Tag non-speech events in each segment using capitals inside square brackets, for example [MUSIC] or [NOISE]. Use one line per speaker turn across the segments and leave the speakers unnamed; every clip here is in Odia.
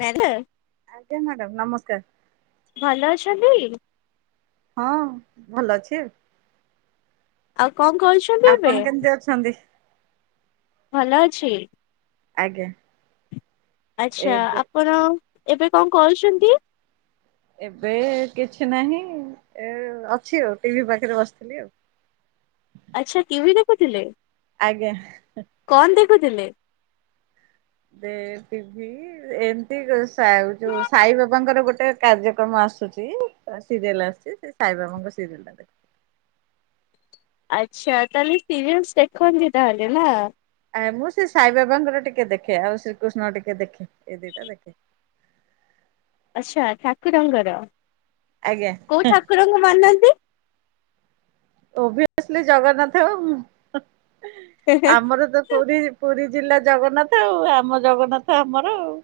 ମେଲ
ଆଜ୍ଞା ମ୍ୟାଡ଼ାମ ନମସ୍କାର।
ଭଲ ଅଛନ୍ତି?
ହଁ ଭଲ ଅଛି ଆଉ।
ଆଉ କଣ କରୁଛୁ?
ଆପଣ କେମିତି ଅଛନ୍ତି?
ଭଲ ଅଛି।
ଆଜ୍ଞା।
ଆଚ୍ଛା
ଏବେ
ଆପଣ ଏବେ କଣ କରହୁଛନ୍ତି?
ଏବେ କିଛି ନାହିଁ ଏ ଅଛି ଆଉ ଟିଭି ପାଖରେ ବସିଥିଲି ଆଉ।
ଆଚ୍ଛା ଟିଭିି ଦେଖୁଥିଲେ?
ଆଜ୍ଞା।
କଣ ଦେଖୁଥିଲେ।
ସେ ଟିଭି ଏମିତି ଯୋ ସା ସାଇ ବାବାଙ୍କର ଗୋଟେ। କାର୍ଯ୍ୟକ୍ରମ ଆସୁଛି ସିରିଏଲ ଆସୁଛି ସେ ସାଇବାବାଙ୍କ ସିରିଏଲ ଟା ଦେଖେ।
ଆଚ୍ଛା ତାହେଲେ ସିରିଏଲସ ଦେଖନ୍ତି ତାହେଲେ ନା।
ଆ ମୁଁ ସେ ସାଇ ବାବାଙ୍କର ଟିକେ ଦେଖେ ଆଉ ଶ୍ରୀକୃଷ୍ଣ ଟିକେ ଦେଖେ ଏଇ ଦିଟା ଦେଖେ।
ଆଚ୍ଛା ଠାକୁରଙ୍କ।
ଆଜ୍ଞା।
କୋଉ ଠାକୁରଙ୍କୁ ମାନନ୍ତି।
ଓଭିସଲି ଜଗନ୍ନାଥ ଆମର ତ। ପୁରୀ ପୁରୀ ଜିଲ୍ଲା ଜଗନ୍ନାଥ ଆଉ ଆମ ଜଗନ୍ନାଥ ଆମର ଆଉ।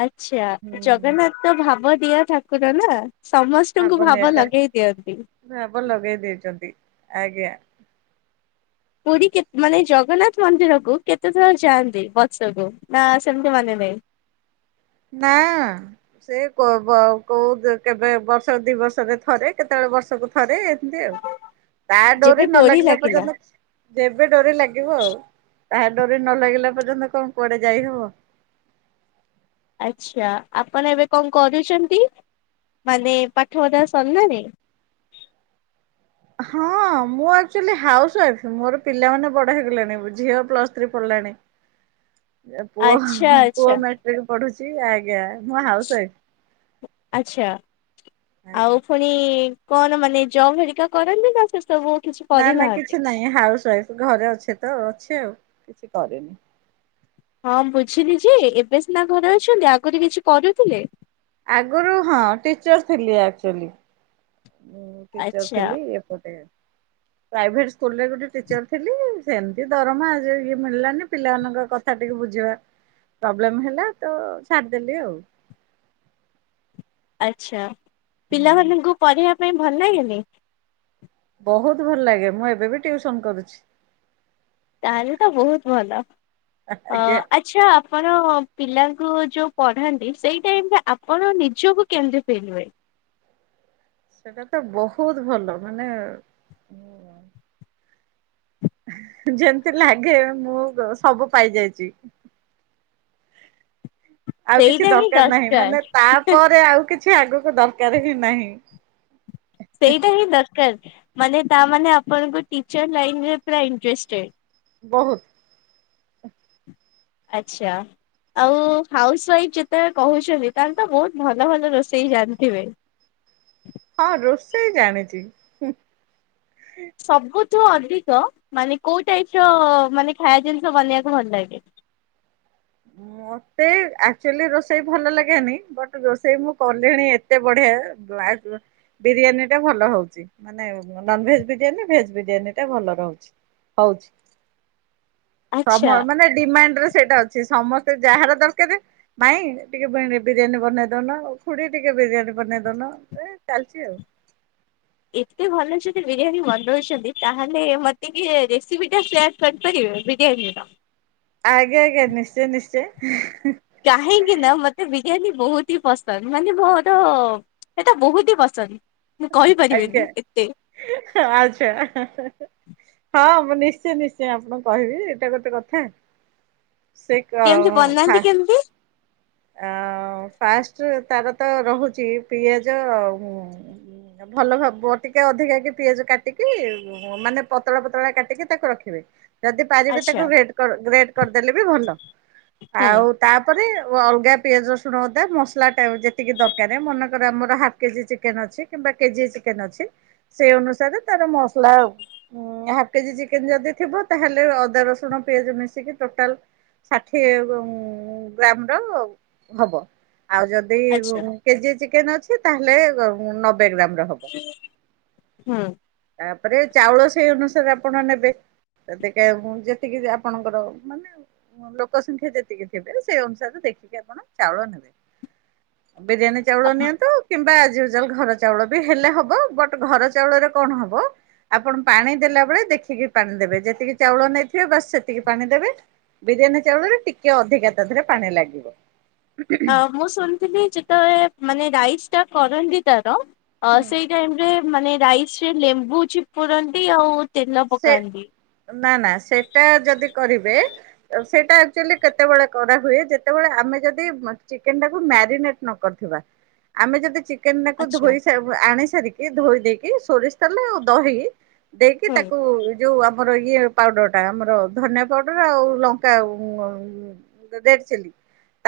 ଆଛା ଜଗନ୍ନାଥ ତ ଭାବ ଦିଆ ଠକୁର ନା। ସମସ୍ତଙ୍କୁ ଭାବ ଲଗେଇ ଦିଅନ୍ତି।
ଭାବ ଲଗେଇ ଦେଇେଇଛନ୍ତି ଆଜ୍ଞା।
ପୁରୀ କେତେ ମାନେ ଜଗନ୍ନାଥ ମନ୍ଦିର କୁ କେତେ ଥର ଯାଆନ୍ତି ବର୍ଷକୁ ନା ସେମତି ମାନେ ନାହିଁ।
ନା ସେ କୋଉ କେବେ ବର୍ଷ ଦି ବର୍ଷରେ ଥରେ କେତେବେଳେ ବର୍ଷକୁ ଥରେ ଏମିତି ଆଉ।
ହଉ
ତାଡୋରି ନ ଲାଗିଲା ପଯ୍ୟନ୍ତ। ଯେବେ ଡୋରି ଲାଗିବ ଆଉ ତାହା ଡୋରି ନ ଲାଗିଲା ପର୍ଯ୍ୟନ୍ତ କଣ କୁଆଡେ ଯାଇହବ।
ଆଚ୍ଛା ଆପଣ ଏବେ କଣ କରୁଛନ୍ତି ମାନେ ପାଠ ପଢ଼ା ସରିଲାଣି।
ହଁ ମୁଁ ଆକ୍ଚୁଆଲି ହାଉସ ୱାଇଫ୍ ମୋର ପିଲାମାନେ ବଡ ହେଇଗଲେଣି ଝିଅ ପ୍ଲସ ଥ୍ରୀ ପଢ଼ିଲାଣି। ଏ ପୁଅ
ଆଚ୍ଛା
ପୁଅ
ଆଚ୍ଛା
ମଟ୍ରିକ୍ ପଢୁଛି ଆଜ୍ଞା। ମୁଁ ହାଉସ ୱାଇଫ
ଆଛା
ଆଜ୍ଞା।
ଆଉ। ପୁଣି କଣ ମାନେ ଜବ ହେରିକା କରନ୍ତି ନା ସେ ସବୁ। କିଛି
ନା ନା
କରିନାହାନ୍ତି?
କିଛି ନାହିଁ ହାଉସ ୱାଇଫ ଘରେ ଅଛେ ତ ଅଛି ଆଉ କିଛି କରିନି।
ହଁ ବୁଝିଲି ଯେ ଏବେ ସିନା ଘରେ ଅଛନ୍ତି ଆଗରୁ କିଛି କରୁଥିଲେ।
ଆଗରୁ ହଁ ଟିଚର୍ ଥିଲି ଆଚୁଲି। ଉଁ ଟିଚର
ଆଚ୍ଛା
ଥିଲି ଏପଟେ ପ୍ରାଇଭେଟ ସ୍କୁରେ ଗୋଟେ ଟିଚର ଥିଲି। ସେମିତି ଦରମା ଆ ଇଏ ମିଳିଲାନି ପିଲାମାନଙ୍କ କଥା ଟିକେ ବୁଝିବା। ପ୍ରୋବ୍ଲେମ ହେଲା ତ ଛାଡିଦେଲି ଆଉ।
ଆଚ୍ଛା ପିଲାମାନଙ୍କୁ ପଢ଼େଇିବା ପାଇଁ ଭଲ ଲାଗେନି।
ବହୁତ୍ ଭଲ ଲାଗେ ମୁଁ ଏବେ ବି ଟିଉସନ୍ କରୁଛି।
ତାହେଲେ ତ ବହୁତ୍ ଭଲ ଅ।
ଆଜ୍ଞା।
ଆଚ୍ଛା ଆପଣ ପିଲାଙ୍କୁ ଯୋଉ ପଢାନ୍ତି ସେଇ ଟାଇମ୍ ରେ ଆପଣ ନିଜକୁ କେମିତି ଫି୍ଲ ହୁଏ।
ସେଟା ତ ବହୁତ୍ ଭଲ ମାନେ। ଯେମତି ଲାଗେ ମୁଁ ସବୁ ପାଇଯାଇଛି। ଆଉ କିଛି
ସେଇଟା ହିଁ
ଦରକାର ନାହିଁ ମାନେ ତାପରେ ଆଉ କିଛି ଆଗକୁ ଦରକାର ହିଁ ନାହିଁ।
ସେଇଟା ହିଁ ଦରକାର ମାନେ ତା ମାନେ ଆପଣଙ୍କୁ ଟିଚର ଲାଇନ୍ ରେ ପୁରା ଇଣ୍ଟେଷ୍ଟେଡ୍।
ବହୁତ୍।
ଆଚ୍ଛା। ଆଉ ହାଉସ ୱାଇଫ୍ ଯେତେବେଳେ କହୁଛନ୍ତି ତାେଲେ ତ ବହୁତ୍ ଭଲ ଭଲ ରୋଷେଇ ଜାଣିଥିବେ।
ହଁ ରୋଷେଇ ଜାଣିଛି।
ସବୁଠୁ ଅଧିକ ମାନେ କୋଉ ଟାଇପ୍ ର ମାନେ ଖାଇବା ଜିନିଷ ବନେଇବାକୁ ଭଲ ଲାଗେ।
ମତେ ଆକ୍ଚୁଆଲି ରୋଷେଇ ଭଲ ଲାଗେନି ବଟ୍ ରୋଷେଇ ମୁଁ କଲିଣି ଏତେ ବଢିଆ। ବିରିୟାନୀ ଟା ଭଲ ହଉଛି। ମାନେ ନନଭେଜ ବିରିୟାନୀ, ଭେଜ ବିରିୟାନୀ ଟା ଭଲ ରହୁଛି ହଉଛି। ସମ
ଆଚ୍ଛା
ମାନେ ଡିମାଣ୍ଡ ରେ ସେଇଟା ଅଛି। ସମସ୍ତେ ଯାହାର ଦରକାର ମାଇଁ ଟିକେ ବିରିୟାନୀ ବନେଇଦଉନ, ଖୁଡି ଟିକେ ବିରିୟାନୀ ବନେଇଦଉନ। ଚାଲିଛି ଆଉ।
ଏତେ ଭଲ ଯଦି ବିରିୟାନୀ ବନଉଛନ୍ତି, ତାହେଲେ ମତେ କି ରେସିପି ଟେଷ୍ଟ୍ ଲାଗିବନି ବିରିୟାନି।
ଆଜ୍ଞା ଆଜ୍ଞା ନିଶ୍ଚୟ ନିଶ୍ଚୟ।
କାହିଁକି ନା ମତେ ବିରିୟାନୀ ବହୁତ ହି ପସନ୍ଦ ମାନେ ମୋର ଏଟା ବହୁତ ହି ପସନ୍ଦ ମୁଁ
ଆଜ୍ଞା।
କହିପାରିବିନି ଏତେ।
ଆଚ୍ଛା। ହଁ ମୁଁ ନିଶ୍ଚୟ ନିଶ୍ଚୟ ଆପଣଙ୍କୁ କହିବି ଏଇଟା ଗୋଟେ କଥା। ସେଇତ
କେମିତି
ଆଉ
ବନାନ୍ତି
ଫା
କେମିତି
ଆଉ ଫାଷ୍ଟ ତାର ତ ରହୁଛି ପିଆଜ ଆଉ। ଭଲ ଭାବ ଟିକେ ଅଧିକା କି ପିଆଜ କାଟିକି ମାନେ ପତଳା ପତଳା କାଟିକି ତାକୁ ରଖିବେ। ଯଦି ପାରିବେ
ଆଚ୍ଛା
ତାକୁ ଗ୍ରେଟ କରି ଗ୍ରେଟ କରିଦେଲେ ବି ଭଲ
ହୁଁ
ଆଉ ତାପରେ ଓ ଅଲଗା ପିଆଜ, ରସୁଣ, ଅଦା ମସଲା ଟା ଯେତିକି ଦରକାର ମନେକର ଆମର ହାଫ୍ କେଜି ଚିକେନ ଅଛି। କିମ୍ବା କେଜିଏ ଚିକେନ ଅଛି ସେଇ ଅନୁସାରେ ତାର ମସଲା ହାଫ୍ କେଜି ଚିକେନ ଯଦି ଥିବ ତାହେଲେ ଅଦା, ରସୁଣ, ପିଆଜ ମିଶିକି ଟୋଟାଲ ଷାଠିଏ ଉଁ ଗ୍ରାମ୍ ର ହବ ଆଉ ଯଦି
ଆଚ୍ଛା
କେଜିଏ ଚିକେନ୍ ଅଛି। ତାହେଲେ ନବେ ଗ୍ରାମ ର ହେବ।
ହୁଁ।
ତାପରେ ଚାଉଳ ସେଇ ଅନୁସାରେ ଆପଣ ନେବେ। ତ ଟିକେ ଫୁଣି ଯେତିକି ଆପଣଙ୍କର ମାନେ ଲୋକ ସଂଖ୍ୟା ଯେତିକି ଥିବେ ସେଇ ଅନୁସାରେ ଦେଖିକି ଆପଣ ଚାଉଳ ନେବେ ବିରିୟାନୀ ଚାଉଳ ନିଅନ୍ତୁ କିମ୍ବା ଜଲ୍ ଘର ଚାଉଳ ବି ହେଲେ ହବ ବଟ୍ ଘର ଚାଉଳରେ କଣ ହବ ଆପଣ ପାଣି ଦେଲା ବେଳେ ଦେଖିକି ପାଣି ଦେବେ, ଯେତିକି ଚାଉଳ ନେଇଥିବେ ବାସ୍ ସେତିକି ପାଣି ଦେବେ। ବିରିୟାନୀ ଚାଉଳରେ ଟିକେ ଅଧିକା ତା ଦେହରେ ପାଣି ଲାଗିବ।
ଆ ମୁଁ ଶୁଣିଥିଲି ଯେତେବେଳେ ମାନେ ରାଇସ୍ ଟା କରନ୍ତି ତାର ଅ ସେଇ ମାନେ ରାଇସ୍ ରେ ଲେମ୍ବୁ ଚିପୁଡ଼ନ୍ତି ଆଉ ତେଲ
ସେ
ପକାନ୍ତି।
ନା ନା ସେଇଟା ଯଦି କରିବେ ସେଇଟା ଆକ୍ଚୁଆଲି କେତେବେଳେ କରାହୁଏ ଯେତେବେଳେ ଆମେ ଯଦି ଚିକେନ ଟାକୁ ମ୍ୟାରିନେଟ୍ କରିଥିବା ଆମେ ଯଦି ଚି ଚିକେନ ଟାକୁ
ଆଚ୍ଛା
ଧୋଇ ସାରି ଆଣି ସାରିକି ଧୋଇ ଦେଇକି ସୋରିଷ ତେଲ ଆଉ ଦହି ଦେଇକି
ହୁଁ
ଯେଉ ଆମର ଇଏ ପାଉଡର ଟା ଆମର ଧନିଆ ପାଉଡର ଆଉ ଲଙ୍କା ଯଦି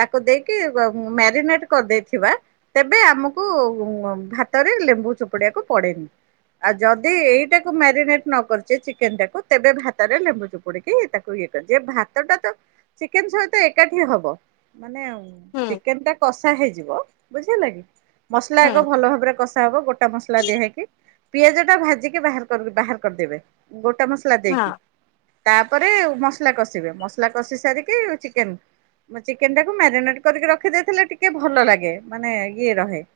ତାକୁ ଦେଇକି ମ୍ୟାରିନେଟ କରିଦେଇଥିବା। ତେବେ ଆମକୁ ଉ ଭାତରେ ଲେମ୍ବୁ ଚୁପୁଡିବାକୁ ପଡେନି। ଆଉ ଯଦି ଏଇଟାକୁ ମ୍ୟାରିନେଟ୍ ନ କରିଛେ ଚିକେନ ଟାକୁ ତେବେ ଭାତରେ ଲେମ୍ବୁ ଚୁପୁଡିକି ତାକୁ ଇଏ କରିଦିଏ ଭାତ ଟା ତ ଚିକେନ୍ ସହିତ ଏକାଠି ହବ ମାନେ
ହୁଁ
ଚିକେନ୍ ଟା କଷା ହେଇଯିବ ବୁଝିହେଲା କି ମସଲା
ହୁଁ
ଆଗ ଭଲ ଭାବରେ କଷା ହବ ଗୋଟା ମସଲା ଦିଆ ହେଇକି ପିଆଜ ଟା ଭାଜିକି ବାହାର ବାହାର କରିଦେବେ। ଗୋଟା ମସଲା
ହଁ
ଦେଇକି ତାପରେ ମସଲା କଷିବେ ମସଲା କଷି ସାରିକି ଚିକେନ ମା ଚିକେନ୍ ଟାକୁ ମାରିନେଟ୍ କରିକି ରଖିଦେଇଥିଲେ ଟିକେ ଭଲ ଲାଗେ ମାନେ ଇଏ ରହେ।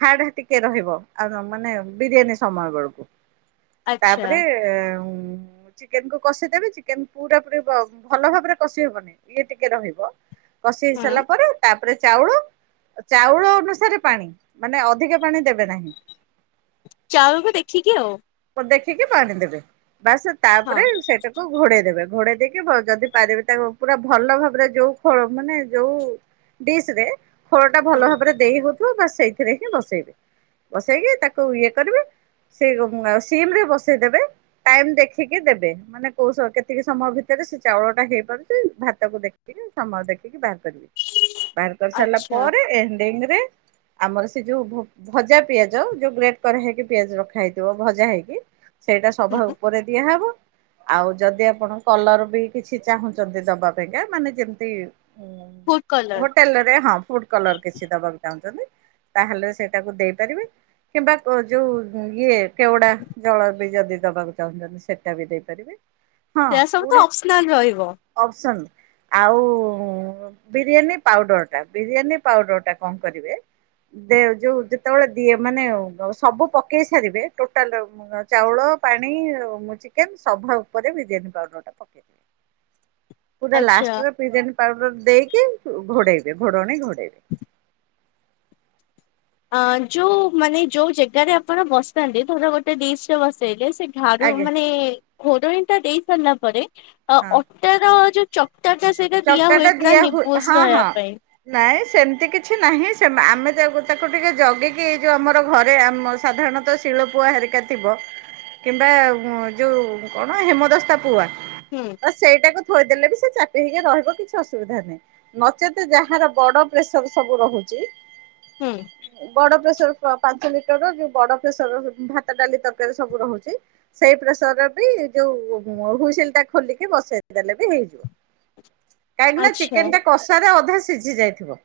ହାଡ ଟିକେ ରହିବ ଆଉ ମାନେ ବିରିୟାନୀ ସମୟ ବେଳକୁ।
ଆଚ୍ଛା
ତାପରେ ଉ ଚିକେନ୍ କୁ କଷିଦେବେ ଚିକେନ୍ ପୁରା ପରି ଭଲ ଭାବରେ କଷି ହବନି ଇଏ ଟିକେ ରହିବ। କଷି ହେଇ
ହୁଁ
ସାରିଲା ପରେ ତାପରେ ଚାଉଳ ଚାଉଳ ଅନୁସାରେ ପାଣି ମାନେ ଅଧିକ ପାଣି ଦେବେ ନାହିଁ।
ଚାଉଳକୁ ଦେଖିକି ଆଉ।
ବ ଦେଖିକି ପାଣି ଦେବେ ବାସ୍
ହଁ
ତାପରେ ସେଇଟା ଘୋଡେଇ ଦେବେ ଘୋଡେଇ ଦେଇକି ଯଦି ପାରିବେ ତାକୁ ପୁରା ଭଲ ଭାବରେ ଯୋଉ ଖୋଳ ମାନେ ଯୋଉ ଡିସ୍ ରେ ଖୋଳ ଟା ଭଲ
ହୁଁ
ଭାବରେ ଦେଇ ହଉଥିବ ବା ସେଇଥିରେ ହିଁ ବସେଇବେ। ବସେଇକି ତାକୁ ଇଏ କରିବେ ସେ ସିମ୍ ରେ ବସେଇଦବେ। ଟାଇମ୍ ଦେଖିକି ଦେବେ ମାନେ କୋଉ କେତିକି ସମୟ ଭିତରେ ସେ ଚାଉଳ ଟା ହେଇପାରୁଛି ଭାତକୁ ଦେଖିକି। ଉ ସମୟ ଦେଖିକି ବାହାର କରିବେ ବାହାର କରି ସାରିଲା
ଆଚ୍ଛା
ପରେ ଏଣ୍ଡିଂରେ ଆମର ସେଇ ଯୋଉଁ ଭଜା ପିଆଜ ଯେଉଁ ଗ୍ରେଟ୍ କରା ହେଇକି ପିଆଜ ରଖା ହେଇଇଥିବ ଭଜା ହେଇକି ସେଇଟା ସଭା
ହୁଁ
ଉପରେ ଦିଆହବ। ଆଉ ଯଦି ଆପଣ କଲର ବି କିଛି ଚାହୁଁଛନ୍ତି ଦବା ପାଇଁକା ମାନେ ଯେମିତି
ଫୁଡ କଲର
ହୋଟେଲରେ ହଁ ଫୁଡ୍ କଲର୍ କିଛି ଦବାକୁ ଚାହୁଁଛନ୍ତି? ତାହେଲେ ସେଇଟାକୁ ଦେଇପାରିବେ କିମ୍ବା କ ଯୋଉ ଇଏ କେଉଡା ଜଳ ବି ଯଦି ଦବାକୁ ଚାହୁଁଛନ୍ତି ସେଟା ବି ଦେଇପାରିବେ ହଁ
ସେରା ସବୁ ତ
ବୁଢି
ଅପସନାଲ ରହିବ
ଅପସନ୍। ଆଉ ବିରିୟାନୀ ପାଉଡର୍ ଟା ବିରିୟାନୀ ପାଉଡର୍ ଟା କଣ କରିବେ? ଦେ ଯୋଉ ଯେତେବେଳେ ଦିଏ ମାନେ ସବୁ ପକେଇ ସାରିବେ ଟୋଟାଲ୍ ଟା ଚାଉଳ ପାଣି ଆଉ ଚିକେନ୍ ସଭା ଉପରେ ବିରିୟାନୀ ପାଉଡର ଟା ପକେଇ ପୁରା
ଆଚ୍ଛା
ଲାଷ୍ଟ୍ ରେ ବିରିୟାନୀ ପାଉଡର ଦେଇକି ଘୋଡେଇବେ ଘୋଡଣି ଘୋଡେଇବେ।
ଅ ଯୋଉ ମାନେ ଯୋଉ ଜାଗାରେ ଆପଣ ବସିଥାନ୍ତି। ଥର ଗୋଟେ ଡିଶରେ ବସେଇଲେ ସେ ଠାରୁ
ଆଜ୍ଞା
ମାନେ ଘୋରନି ଟା ଦେଇ ସାରିଲା ପରେ
ହଁ
ଅ ତାର ଯୋଉ ଚକ୍ଟ ଟା ସେଇଟା ଦିଆ
ଚକଟାଟା
ହୁଏ ପୁରା
ଦିଆ ହୁଏ
ନିବୁଜ
ହଁ
ରହିବା
ହଁ।
ପାଇଁ।
ନାଇଁ ସେମିତି କିଛି ନାହିଁ। ଆମେ ତାକୁ ଟିକେ ଜଗିକି ଏଇ ଯୋଉ ଆମର ଘରେମ ଆମ ସାଧାରଣତଃ ତିଳପୁଆ ହେରିକା ଥିବ। କିମ୍ବା ଯୋଉ କଣ ହେମଦସ୍ତା ପୁଆ?
ହୁଁ।
ତ ସେଇଟାକୁ ଥୋଇ ଦେଲେପି ବି ସେ ଚା କେହି କି ରହିବ କିଛି ଅସୁବିଧା ନାହିଁ। ନଚେତ ଯାହାର ବଡ଼ ପ୍ରେସର ସବୁ ରହୁଛି।
ହୁଁ
ବଡ ପ୍ରେସର ପାଞ୍ଚ ଲି ତେଣୁ ଯେ ବଡ ପ୍ରେସର ଭାତ ଡାଲି ତରକାରୀ ସବୁ ରହୁଛି। ସେଇ ପ୍ରସର ବି ଯୋଉ ହୁଇସିଲ ଟା ଖୋଲିକି ବସେଇ ଦେଲେ ବି ହେଇଯିବ। କାହିଁକି ନା
ଆଚ୍ଛା
ଚିକେନ ଟା କଷାରେ ଅଧା ସିଝି ଯାଇଥିବ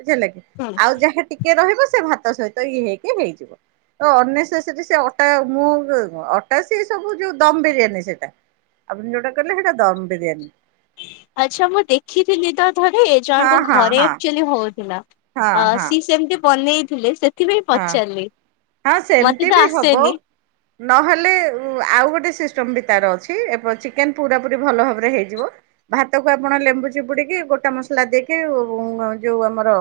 ବୁଝିଲ କି।
ହୁଁ।
ଆଉ ଯାହା ଟି କେ ରହିବ। ସେ ଭାତ ସହିତ ଇଏ ହେଇକି ହେଇଯିବ। ତ ଅନେଶ ସେଠି। ସେ ଅଟା ମୁଁ ଅଟା ସେ ସବୁ ଯୋଉ ଦମ ବିରିୟାନୀ ସେଟା। ଆପଣ ଯୋଉଟା କହିଲେ ସେଇଟା ଦମ ବିରିୟାନୀ।
ଆଚ୍ଛା ମୁଁ ଦେଖିଥିଲି ତ ଥରେ ଜଣ
ହଁ
ଙ୍କ
ହଁ
ଘରେ
ହଁ
ଆକଚୁଲି ହଉଥିଲା।
ହଁ
ଅ
ହଁ
ସିଏ ସେମିତି ବନେଇଥିଲେ ସେଥିପାଇଁ
ହଁ
ପଚାରିଲି। ମତେ ତ ଆସେନି। ହଁ
ନ ହେଲେ ଆଉ ଗୋଟେ ସିଷ୍ଟମ ବି ତାର ଅଛି ଚିକେନ ପୁରା ପୁରି ଭଲ ଭାବରେ ହେଇଯିବ। ଭାତକୁ ଆପଣ ଲେମ୍ବୁ ଚିପୁଡ଼ିକି ଗୋଟା ମସଲା ଦେଇକି। ଯୋଉ ଆମର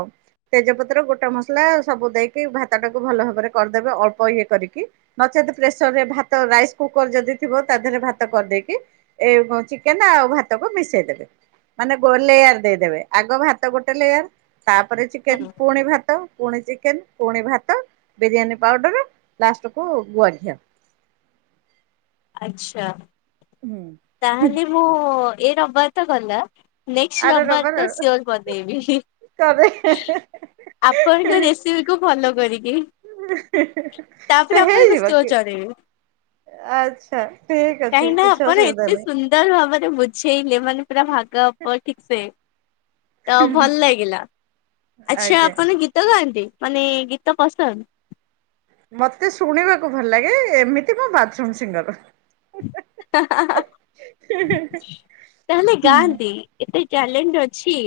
ତେଜପତ୍ର, ଗୋଟା ମସଲା ସବୁ ଦେଇକି ଭାତ ଟାକୁ ଭଲ ଭାବରେ କରିଦେବେ ଅଳ୍ପ ଇଏ କରିକି ନଚେତ ପ୍ରେସରରେ ଭାତ ରାଇସ କୁକର ଯଦି ଥିବ ତା ଦେହରେ ଭାତ କରିଦେଇକି। ଏଇ ଚିକେନ ଆଉ ଭାତ କୁ ମିଶେଇଦବେ। ମାନେ ଗୋ ଲେୟାର ଦେଇ ଦେବେ ଆଗ ଭାତ ଗୋଟେ ଲେୟର ତାପରେ ଚିକେନ
ହୁଁ
ପୁଣି ଭାତ ପୁଣି ଚିକେନ। ପୁଣି ଭାତ ବିରିୟାନୀ ପାଉଡ଼ର ଲାଷ୍ଟ କୁୁ ଗୁଆ ଘିଅ।
ଆଚ୍ଛା
ହୁଁ
ତା ହେଲେ ମୁଁ ଏ ରବବାର ତ ଗଲା। ନେଷ୍ଟ ରବିବାର ତ ସିୟୋର ବନେଇବି ହିଁ।
କରେ।
ଆପଣ କ ରେସିପି କୁ ଫଲୋ କରୀକି?
ସେ ହେଇଯିବ
ସିଓର ଜଣେଇବି।
ଆଚ୍ଛା। ଠିକ ଅଛି। କିଛି ଅସୁବିଧା ନାହିଁ।
ଲ ଭାବରେ ବୁଝେଇଲେ। ମାନେ ପୁରା ଭାଗମାପ ଠିକ ସେ। ତ ଭଲ ଲାଗିଲା। ଆଚ୍ଛା
ଆଜ୍ଞା।
ଆପଣ ଗୀ ଗୀତ ଗାନ୍ତି। ମାନେ ଗୀତ ପସନ୍ଦ?
ମତେ ଶୁଣିବାକୁ ଭଲ ଲାଗେ। ଏମିତି ମୁ ବାଥରୁମ ସିଙ୍ଗର।
ହାଁ ହାଁ ତାହାହେଲେ
ହୁଁ।
ଗାଁନ୍ତି। ଏତେ ଟ୍ୟାଲେଣ୍ଟ ଅଛି।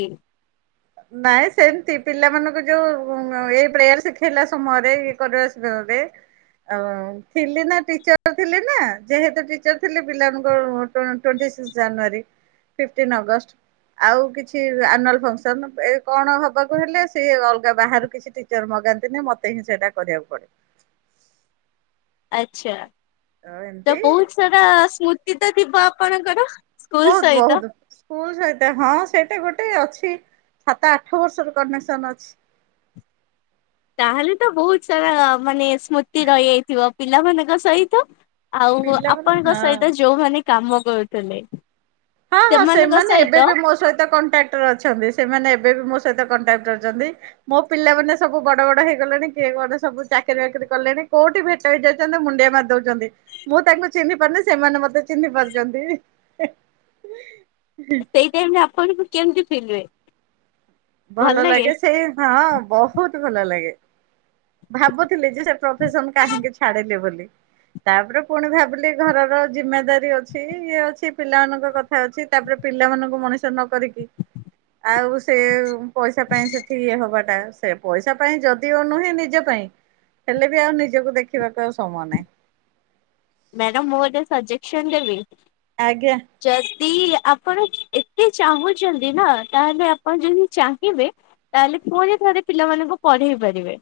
ନାଇଁ ସେମିତି ପିଲାମାନଙ୍କୁ ଯୋଉ ଏଇ ପ୍ରେୟାର ଶିଖେଇଲା ସମୟରେ, ଇଏ କରିବା ସମୟରେ। ଆଉ ଥିଲି ନା, ଟିଚର ଥିଲି ନା। ଯେହେତୁ ଟିଚର ଥିଲି ପିଲାଙ୍କର ତ୍ୱେଣ୍ଟି ଜାନୁଆରୀ, ଫିଫ୍ଟିନ ଅଗଷ୍ଟ ଆଉ କିଛି ଅନୁଆଲଫକ୍ସନ। ଏ କଣ ହବାକୁ ହେଲେ। ସିଏ ଅଲଗା ବାହାରୁ କିଛି ଟିଚର ମଗାନ୍ତିନି। ମତେ ହିଁ ସେଇଟା କରିବାକୁ ପଡିବ।
ଆଚ୍ଛା
ଆଉ
ତ
ଏମିତି
ବହୁତ ସାରା ସ୍ମୃତି ତ ଥିବ ଆପଣଙ୍କର। ସ୍କୁଲ
ବହୁତ,
ସହିତ।
ବହୁତ। ସ୍କୁଲ ସହିତ ହଁ ସେଇଟା ଗୋଟେ ଅଛି। ସାତ ଆଠ ବର୍ଷର କନେକ୍ସନ ଅଛି।
ତାହେଲେ ତ ବହୁତ ସାରା ମାନେ ସ୍ମୃତି ରହିଯାଇଥିବ। ପିଲାମାନଙ୍କ ସହିତ ଆଉ
ପିଲାମାନେ
ଆପଣଙ୍କ
ହଁ।
ସହିତ ଯୋଉ ମାନେ କାମ କରୁଥିଲେ।
ହଁ ହଁ।
ସେମାନଙ୍କ
ସେମାନେ ଏବେ
ସହିତ
ବି ମୋ ସହିତ କଣ୍ଟାକ୍ଟ ଡକ୍ଟର ଅଛନ୍ତି। ସେମାନେ ଏବେ ବି ମୋ ସହିତ କଣ୍ଟାକ୍ଟ ରେ ଅଛନ୍ତି। ମୋ ପିଲାମାନେ ସବୁ ବଡ଼, ବଡ଼ ହେଇଗଲେଣି କିଏ କଣ ସବୁ ଚାକିରି ବାକିରି କଲେଣି। କୋଉଠି ବି ଚାଲି ଯାଉଛନ୍ତି ମୁଣ୍ଡିଆ ମାରି ଦଉଛନ୍ତି। ମୁଁ ତାଙ୍କୁ ଚିହ୍ନି ପାରୁନି ସେମାନେ ମତେ ଚିହ୍ନି ପାରୁଛନ୍ତି। [INAUDIBLE]
ସେଇ ଟାଇମ ରେ ଆପଣଙ୍କୁ କେମତି ଫିଲ ହୁଏ?
ଭଲ ଲାଗେ ସେଇ ହଁ ବହୁତ ଭଲ ଲାଗେ। ଭାବୁଥିଲି ଯେ ସେ ପ୍ରଫେସନ କାହିଁକି ଛାଡିଲେ ବୋଲି। ତାପରେ ପୁଣି ଭାବିଲି ଘରର ଜିମେଦାରି ଅଛି ଇଏ ଅଛି ପିଲାମାନଙ୍କ କଥା। ଅଛି ତାପରେ ପିଲାମାନଙ୍କୁ ମଣିଷ ନ କରିକି ଆଉ ସେ ପଇସା ପାଇଁ ସେଠି ଇଏ ହବାଟା। ସେ ପଇସା ପାଇଁ ଯଦିଓ ନୁହେଁ ନିଜ ପାଇଁ ହେଲେ ବି ଆଉ ନିଜକୁ ଦେଖିବାକୁ ଆଉ ସମୟ ନାହିଁ।
ମ୍ୟାଡ଼ାମ ମୁଁ ଗୋଟେ ସବଜେକ୍ସନ ଦେବି?
ଆଜ୍ଞା।
ଯଦି ଆପଣ ଏତେ ଚାହୁଁଛନ୍ତି ନା ତାହେଲେ ଆପଣ ଯଦି ଚାହିଁବେ ତାହେଲେ ପୁଣିଥରେ ପିଲାମାନଙ୍କୁ ପଢେଇ ପାରିବେ।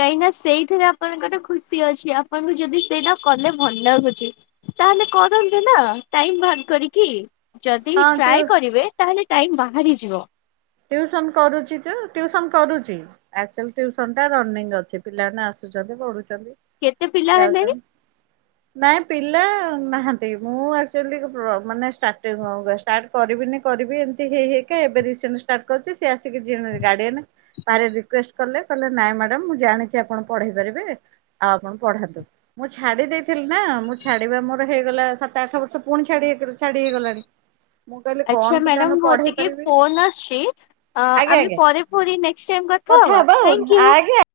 କାହିଁକି ନା ସେଇଥିରେ ଆପଣଙ୍କର ଖୁସି ଅଛି ଆପଣଙ୍କୁ ଯଦି ସେଇଟା କଲେ ଭଲ ଲାଗୁଛି ତାହେଲେ କରନ୍ତୁ ନା ଟାଇମ ବାହାର କରିକି। ଯଦି ବି
ହଁ ଟିଉ
ଟ୍ରାଏ କରିବେ ତାହେଲେ ଟାଇମ ବାହାରିଯିବ।
ଟିଉସନ୍ କରୁଛି ତ ଟିଉସନ୍ କରୁଚି। ଆକଚୋଲି ଟ୍ୟୁସନଟା ରନିଙ୍ଗ ଅଛି ପିଲାମାନେ ଆସୁଚନ୍ତି ପଢୁଚନ୍ତି।
କେତେ ପିଲା ହେଲେ
ଯାଉଚନ୍ତି।
[INAUDIBLE]
ନାଇଁ ପିଲା ନାହାନ୍ତି ମୁଁ ଆକଚୁଆଲି ପ୍ର ମାନେ ଷ୍ଟାର୍ଟି ହ ବେଷ୍ଟ ଷ୍ଟାର୍ଟ କରିବିନି କରିବି ଏମିତି ହେଇ ହେଇକା ଏବେ ରିସେଣ୍ଟ ଷ୍ଟାର୍ଟ କରିଛି ସିଏ ଆସିକି ଗାଡ଼ିଏନ୍ ସାରେ ରିକୁଏଷ୍ଟ କଲେ କହିଲେ ନାଇଁ ମ୍ୟାଡାମ ମୁଁ ଜାଣିଛି ଆପଣ ପଢେଇ ପାରିବେ ଆଉ ଆପଣ ପଢ଼ାନ୍ତୁ। ମୁଁ ଛାଡି ଦେଇଥିଲି ନା ମୁଁ ଛାଡିବା ମୋର ହେଇଗଲା ସାତ ଆଠ ବର୍ଷ ପୁଣି ଛାଡି ଛାଡି ହେଇଗଲାଣି। ମୁଁ କହିଲି କଣ
ଆଛା
ପିଲାଙ୍କୁ
ମ୍ୟାଡ଼ାମ
ପଢେଇ
ମୁଁତିକି
ପାରିବି
ଫୋନ ଆସୁଛି ଅ
ଆଜ୍ଞା
ଆମେ
ଆଜ୍ଞା
ପରେ ପୁଣି ନେକ୍ସଟ୍ ଟାଇମ୍ କଥା ହେବା
ହବା ଆଉ
ଥାଙ୍କୟୁ।
ଆଗେ